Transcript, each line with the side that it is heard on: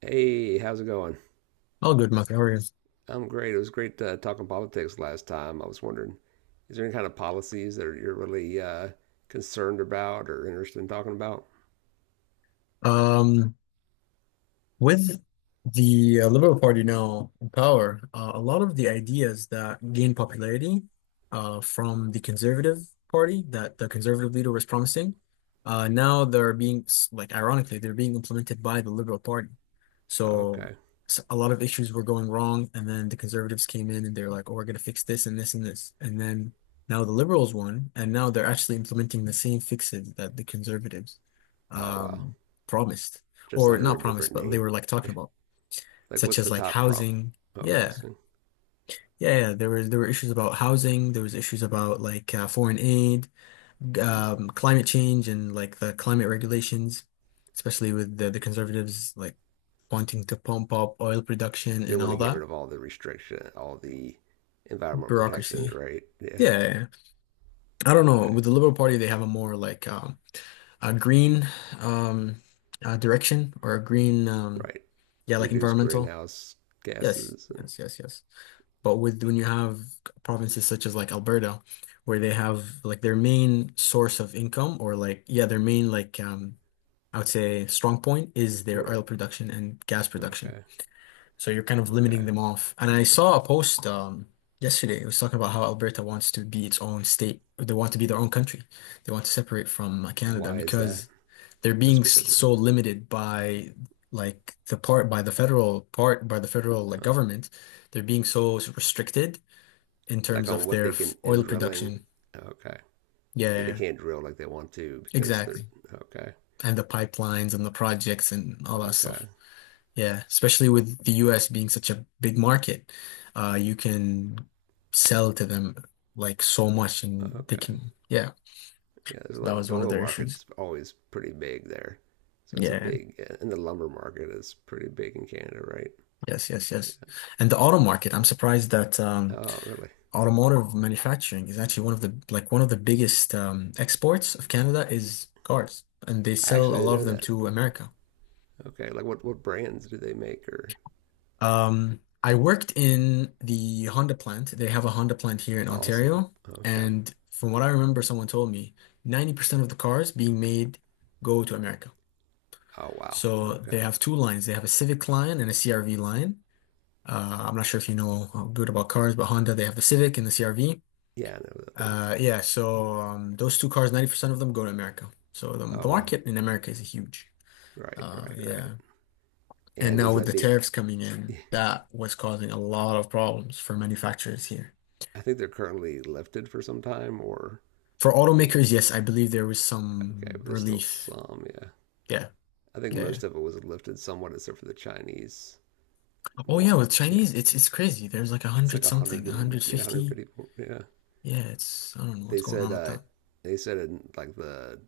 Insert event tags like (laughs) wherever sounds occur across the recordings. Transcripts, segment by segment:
right: Hey, how's it going?
left: All good, Mark. How are you?
right: I'm great. It was great talking politics last time. I was wondering, is there any kind of policies that you're really concerned about or interested in talking about?
left: Um, With the Liberal Party now in power, a lot of the ideas that gained popularity from the Conservative Party that the Conservative leader was promising, now they're being, like, ironically, they're being implemented by the Liberal Party. So,
right: Okay.
left: s a lot of issues were going wrong, and then the Conservatives came in and they're like, oh, we're going to fix this and this and this. And then now the Liberals won, and now they're actually implementing the same fixes that the Conservatives
right: Oh, wow.
left: um, promised,
right: Just
left: or
right: under
left: not
right: a
left: promised,
right: different
left: but they
right: name.
left: were like talking
right: Yeah.
left: about,
right: Like,
left: such
right: what's
left: as
right: the
left: like
right: top prompt?
left: housing.
right: Oh,
left: Yeah,
right: housing.
left: yeah, yeah. There were issues about housing. There was issues about like foreign aid,
right: Mm.
left: climate change, and like the climate regulations, especially with the conservatives like wanting to pump up oil production
right: They
left: and
right: want
left: all
right: to get
left: that
right: rid of all the restriction, all the environmental protections,
left: bureaucracy.
right: right? Yeah.
left: Yeah, yeah, yeah. I don't know.
right: Okay.
left: With the Liberal Party, they have a more like a green um, direction, or a green,
right: Right.
left: yeah, like
right: Reduce
left: environmental.
right: greenhouse
left: Yes,
right: gases and
left: yes, yes, yes. But with when you have provinces such as like Alberta, where they have like their main source of income, or like, yeah, their main like I would say strong point is their
right: right.
left: oil production and gas production.
right: Okay.
left: So you're kind of limiting
right: Okay.
left: them off. And I saw a post yesterday. It was talking about how Alberta wants to be its own state. They want to be their own country. They want to separate from Canada
right: Why is that?
left: because they're being
right: Just because of that.
left: so limited by like the part by the federal part by the federal
right: Huh.
left: government. They're being so restricted in
right: Like
left: terms
right: on
left: of
right: what
left: their
right: they can in
left: oil
right: drilling.
left: production.
right: Okay. They
left: Yeah,
right: can't drill like they want to because they're
left: exactly.
right: okay.
left: And the pipelines and the projects and all that
right: Okay.
left: stuff. Yeah, especially with the US being such a big market, you can sell to them like so much, and they
right: Okay.
left: can, yeah.
right: Yeah, there's
left: So
right: a
left: that
right: lot of
left: was
right: the
left: one of
right: oil
left: their issues.
right: market's always pretty big there. So that's a
left: Yeah,
right: big yeah, and the lumber market is pretty big in Canada, right?
left: yes, yes, yes. And the auto market, I'm surprised that
right: Yeah. Oh, really?
left: automotive manufacturing is actually one of the biggest exports of Canada is cars, and they
right: I
left: sell a
right: actually
left: lot
right: didn't
left: of
right: know
left: them
right: that.
left: to America.
right: Okay. Like what brands do they make or
left: I worked in the Honda plant. They have a Honda plant here in
right: awesome.
left: Ontario.
right: Okay.
left: And from what I remember, someone told me 90% of the cars being made go to America.
right: Oh wow.
left: So they
right: Okay.
left: have two lines. They have a Civic line and a CRV line. I'm not sure if you know how good about cars, but Honda, they have the Civic and the CRV.
right: Yeah, I know what that is.
left: Yeah, so those two cars, 90% of them go to America. So the,
right: Oh
left: the
right: wow.
left: market in America is huge.
right: Right, right, right.
left: Yeah. And
right: And
left: now
right: is
left: with
right: that
left: the
right: being
left: tariffs coming
right: (laughs)
left: in, that was causing a lot of problems for manufacturers here.
right: I think they're currently lifted for some time or
left: For
right: Or,
left: automakers, yes, I believe there was
right: okay,
left: some
right: but there's still
left: relief.
right: some. Yeah,
left: Yeah,
right: I think
left: yeah, yeah.
right: most of it was lifted somewhat, except for the Chinese
left: Oh, yeah,
right: one.
left: with
right: Yeah,
left: Chinese, it's crazy. There's like a
right: it's like
left: hundred something,
right: 100
left: a
right: and
left: hundred
right: yeah,
left: fifty.
right: 150. Yeah,
left: Yeah, it's I don't know
right: they
left: what's going
right: said
left: on with
right: uh,
left: that.
right: they said in like the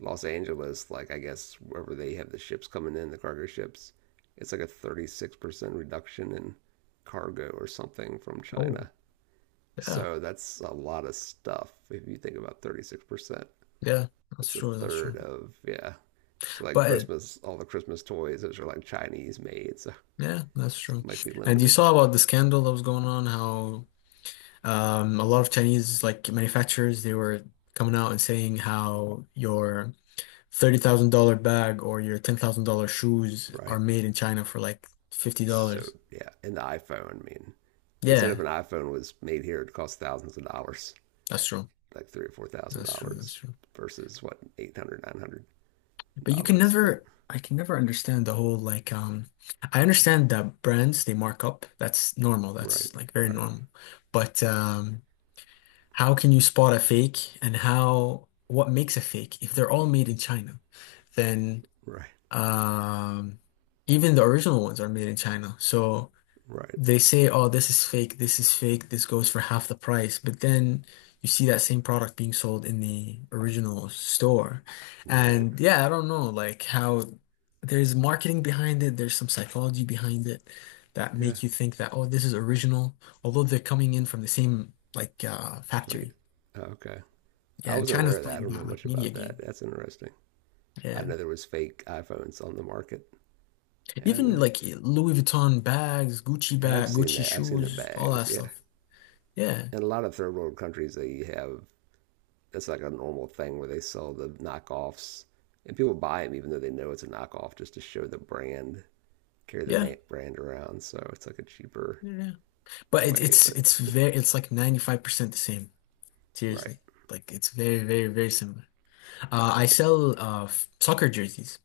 right: Los Angeles, like I guess wherever they have the ships coming in, the cargo ships, it's like a 36% reduction in cargo or something from
left: Oh,
right: China.
left: yeah,
right: So that's a lot of stuff if you think about 36%.
left: yeah. That's
right: It's a
left: true. That's true.
right: third of yeah. So like
left: But
right: Christmas, all the Christmas toys, those are like Chinese made, so
left: yeah, that's true.
right: might be
left: And you
right: limited,
left: saw about the scandal that was going on, how a lot of Chinese like manufacturers they were coming out and saying how your $30,000 bag or your $10,000 shoes
right: right?
left: are made in China for like
right: So
left: $50.
right: yeah, and the iPhone. I mean, they said if
left: Yeah,
right: an iPhone was made here, it cost thousands of dollars,
left: that's true.
right: like three or four thousand
left: That's true. That's
right: dollars,
left: true.
right: versus what 800, nine hundred
left: But you can
right: dollars. But
left: never, I can never understand the whole, like, I understand that brands they mark up. That's normal.
right: right,
left: That's like very
right: right,
left: normal. But, how can you spot a fake, and how, what makes a fake? If they're all made in China, then,
right: right,
left: um, even the original ones are made in China. So,
right: right,
left: they say, oh, this is fake, this is fake, this goes for half the price. But then you see that same product being sold in the original store.
right: right.
left: And yeah, I don't know, like how there's marketing behind it, there's some psychology behind it that
right: Yeah,
left: make you think that, oh, this is original, although they're coming in from the same like
right: please.
left: factory.
right: Oh, okay, I
left: Yeah, and
right: wasn't aware
left: China's
right: of that. I
left: playing
right: don't know
left: that like
right: much
left: media
right: about that.
left: game.
right: That's interesting. I
left: Yeah.
right: know there was fake iPhones on the market, and I
left: Even
right: never.
left: like Louis Vuitton bags, Gucci
right: Yeah, I've
left: bag,
right: seen
left: Gucci
right: that. I've seen the
left: shoes, all that
right: bags. Yeah.
left: stuff. Yeah.
right: In a lot of third world countries, they have that's like a normal thing where they sell the knockoffs, and people buy them even though they know it's a knockoff just to show the brand, carry
left: Yeah.
right: the brand around. So it's like a cheaper
left: Yeah. But it,
right: way.
left: it's
right: But
left: it's very, it's like 95% the same.
right: right,
left: Seriously. Like it's very, very, very similar. I
right: right,
left: sell soccer jerseys.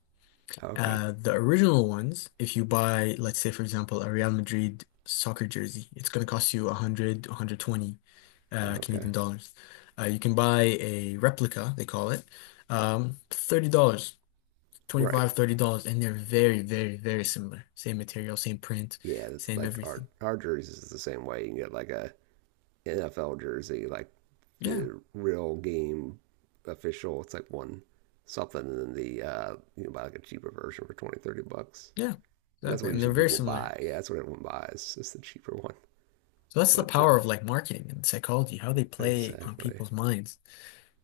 right: okay,
left: The original ones, if you buy, let's say, for example, a Real Madrid soccer jersey, it's gonna cost you 100, 120
right: okay,
left: Canadian dollars. You can buy a replica, they call it, $30, twenty
right: right.
left: five, $30, and they're very, very, very similar. Same material, same print,
right: Yeah, it's
left: same
right: like our
left: everything.
right: our jerseys is the same way. You can get like a NFL jersey, like
left: Yeah,
right: the real game official. It's like one something, and then the uh, buy like a cheaper version for 20, $30,
left: yeah,
right: and that's
left: exactly.
right: what
left: And they're
right: usually
left: very
right: people
left: similar.
right: buy. Yeah, that's what everyone buys. It's the cheaper one,
left: So that's the
right: but
left: power of like marketing and psychology, how they play on
right: exactly.
left: people's minds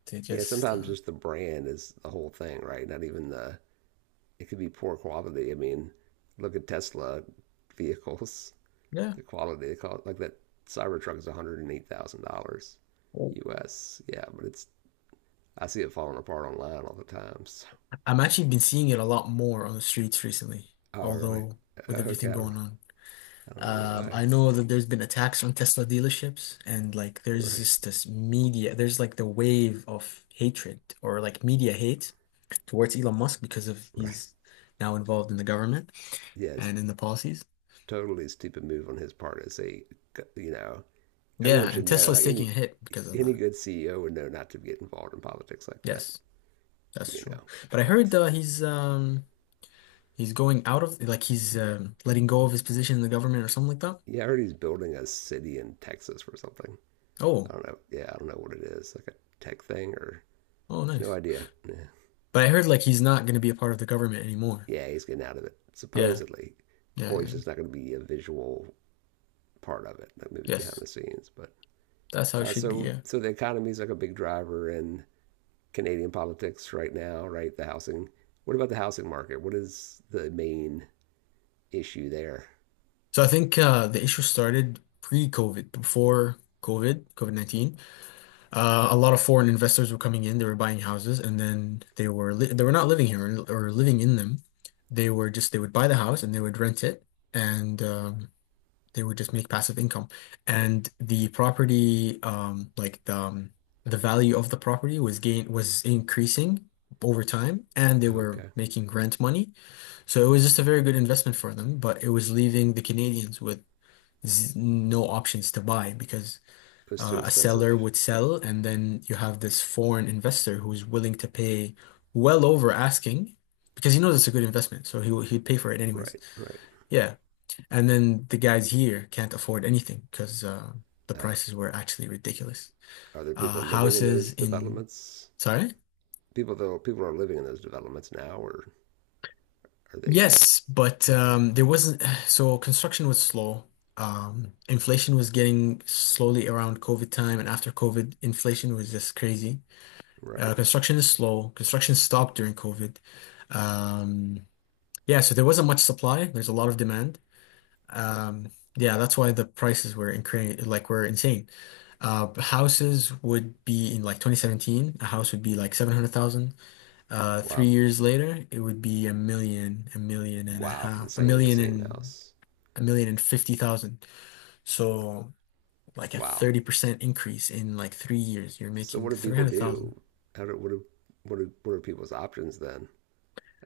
left: to
right: Yeah,
left: just,
right: sometimes just the brand is the whole thing, right? Not even the it could be poor quality. I mean, look at Tesla vehicles. (laughs)
left: yeah.
right: The quality they call it like that Cybertruck is $108,000
left: Well,
right: U.S. Yeah, but it's I see it falling apart online all the time. So.
left: I'm actually been seeing it a lot more on the streets recently,
right: Oh, really?
left: although with
right: Okay,
left: everything going on.
right: I don't know why.
left: I know that there's been attacks on Tesla dealerships, and like there's
right: Right,
left: just this media, there's like the wave of hatred or like media hate towards Elon Musk because of
right: right.
left: he's now involved in the government
right: Yes,
left: and
right: yeah,
left: in the policies.
right: totally stupid move on his part to say, you know, everyone
left: Yeah,
right: should
left: and
right: know.
left: Tesla's
right: Like
left: taking
right: any
left: a hit because of
right: any
left: that.
right: good CEO would know not to get involved in politics like that.
left: Yes. That's
right: You
left: true.
right: know,
left: But I heard
right: but
left: he's going out of like, he's letting go of his position in the government or something like that.
right: yeah, I heard he's building a city in Texas or something. I
left: Oh,
right: don't know. Yeah, I don't know what it is. Like a tech thing or
left: oh,
right: no
left: nice.
right: idea. Yeah,
left: But I heard like he's not going to be a part of the government anymore.
right: yeah he's getting out of it
left: Yeah,
right: supposedly,
left: yeah,
right: or he's
left: yeah,
right: just not going to be a visual part of it, like maybe behind
left: yes.
right: the scenes. But
left: That's how it
right: uh,
left: should be.
right: so,
left: Yeah.
right: the economy is like a big driver in Canadian politics right now, right? The housing. What about the housing market? What is the main issue there?
left: So I think, the issue started pre-COVID, before COVID, COVID-19. A lot of foreign investors were coming in. They were buying houses, and then they were not living here or living in them. They were just they would buy the house and they would rent it and. They would just make passive income. And the property, like the value of the property was increasing over time, and they were
right: Okay,
left: making rent money. So it was just a very good investment for them, but it was leaving the Canadians with z no options to buy, because
right: it's too
left: a
right: expensive.
left: seller would sell, and then you have this foreign investor who's willing to pay well over asking, because he knows it's a good investment, so he'd pay for it anyways.
right: Right, right.
left: Yeah. And then the guys here can't afford anything because the
right: Uh,
left: prices were actually ridiculous.
right: are there people living in
left: Houses
right: those
left: in,
right: developments?
left: sorry?
right: People though, people are living in those developments now, or are they?
left: Yes, but
right: Okay,
left: there wasn't, (sighs) so construction was slow. Inflation was getting slowly around COVID time, and after COVID, inflation was just crazy.
right: right.
left: Construction is slow. Construction stopped during COVID. Um, yeah, so there wasn't much supply. There's a lot of demand. Um, yeah, that's why the prices were incre like were insane. Houses would be in like 2017, a house would be like 700,000. Three
right: Wow,
left: years later, it would be a million and a
right: wow. For
left: half, a
right: the
left: million
right: same
left: and
right: house.
left: a million and fifty thousand. So like a
right: Wow.
left: 30% increase in like 3 years, you're
right: So, what
left: making
right: do people
left: 300,000.
right: do? How do what are people's options then?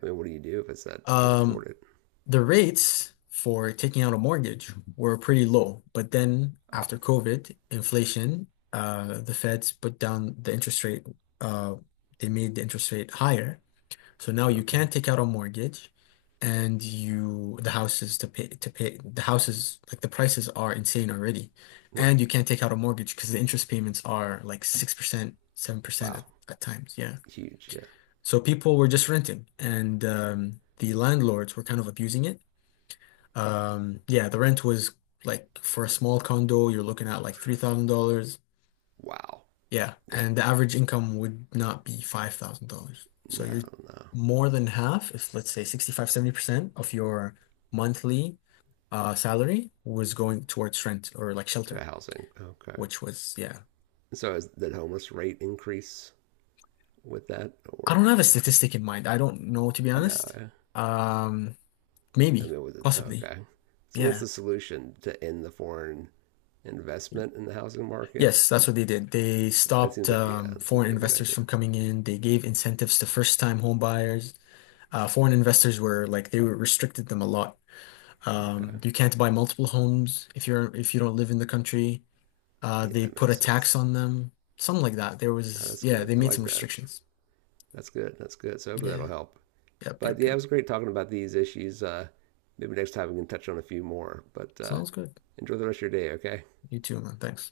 right: I mean, what do you do if it's that you can't
left: Um,
right: afford it?
left: the rates for taking out a mortgage were pretty low, but then
right: Oh,
left: after COVID, inflation, the feds put down the interest rate, uh, they made the interest rate higher. So now you
right: okay.
left: can't take out a mortgage, and you, the house is to pay the houses, like the prices are insane already. And
right: Right.
left: you can't take out a mortgage because the interest payments are like 6%, 7%
right: Wow.
left: at times. Yeah.
right: Huge. Yeah.
left: So people were just renting, and the landlords were kind of abusing it. Yeah, the rent was like for a small condo, you're looking at like $3,000.
right: Wow.
left: Yeah,
right: Yeah.
left: and the average income would not be $5,000. So
right: No,
left: you're
right: no.
left: more than half, if let's say 65, 70% of your monthly salary was going towards rent or like
right: To
left: shelter,
right: housing. Okay.
left: which was, yeah.
right: So is, the homeless rate increase with that
left: I don't
right: or
left: have a statistic in mind. I don't know, to be honest.
right: no?
left: Um,
right: I
left: Maybe,
right: mean, with it,
left: possibly.
right: okay. So what's
left: Yeah.
right: the solution to end the foreign investment in the housing
left: Yes,
right: market?
left: that's what they did. They
right: That
left: stopped
right: seems like, yeah, that seems
left: foreign
right: like a good
left: investors
right: idea.
left: from coming in. They gave incentives to first-time home buyers. Foreign investors they were restricted them a lot.
right: Okay.
left: You can't buy multiple homes if you don't live in the country.
right: Yeah,
left: They
right: it
left: put a
right: makes
left: tax
right: sense.
left: on them, something like that. There
right: No,
left: was,
right: that's
left: yeah,
right: good.
left: they
right: I
left: made some
right: like that.
left: restrictions.
right: That's good. That's good. So hopefully that'll
left: Yeah.
right: help.
left: Yep,
right: But
left: yep,
right: yeah, it
left: yep.
right: was great talking about these issues. Maybe next time we can touch on a few more. But
left: Sounds good.
right: enjoy the rest of your day, okay?
left: You too, man. Thanks.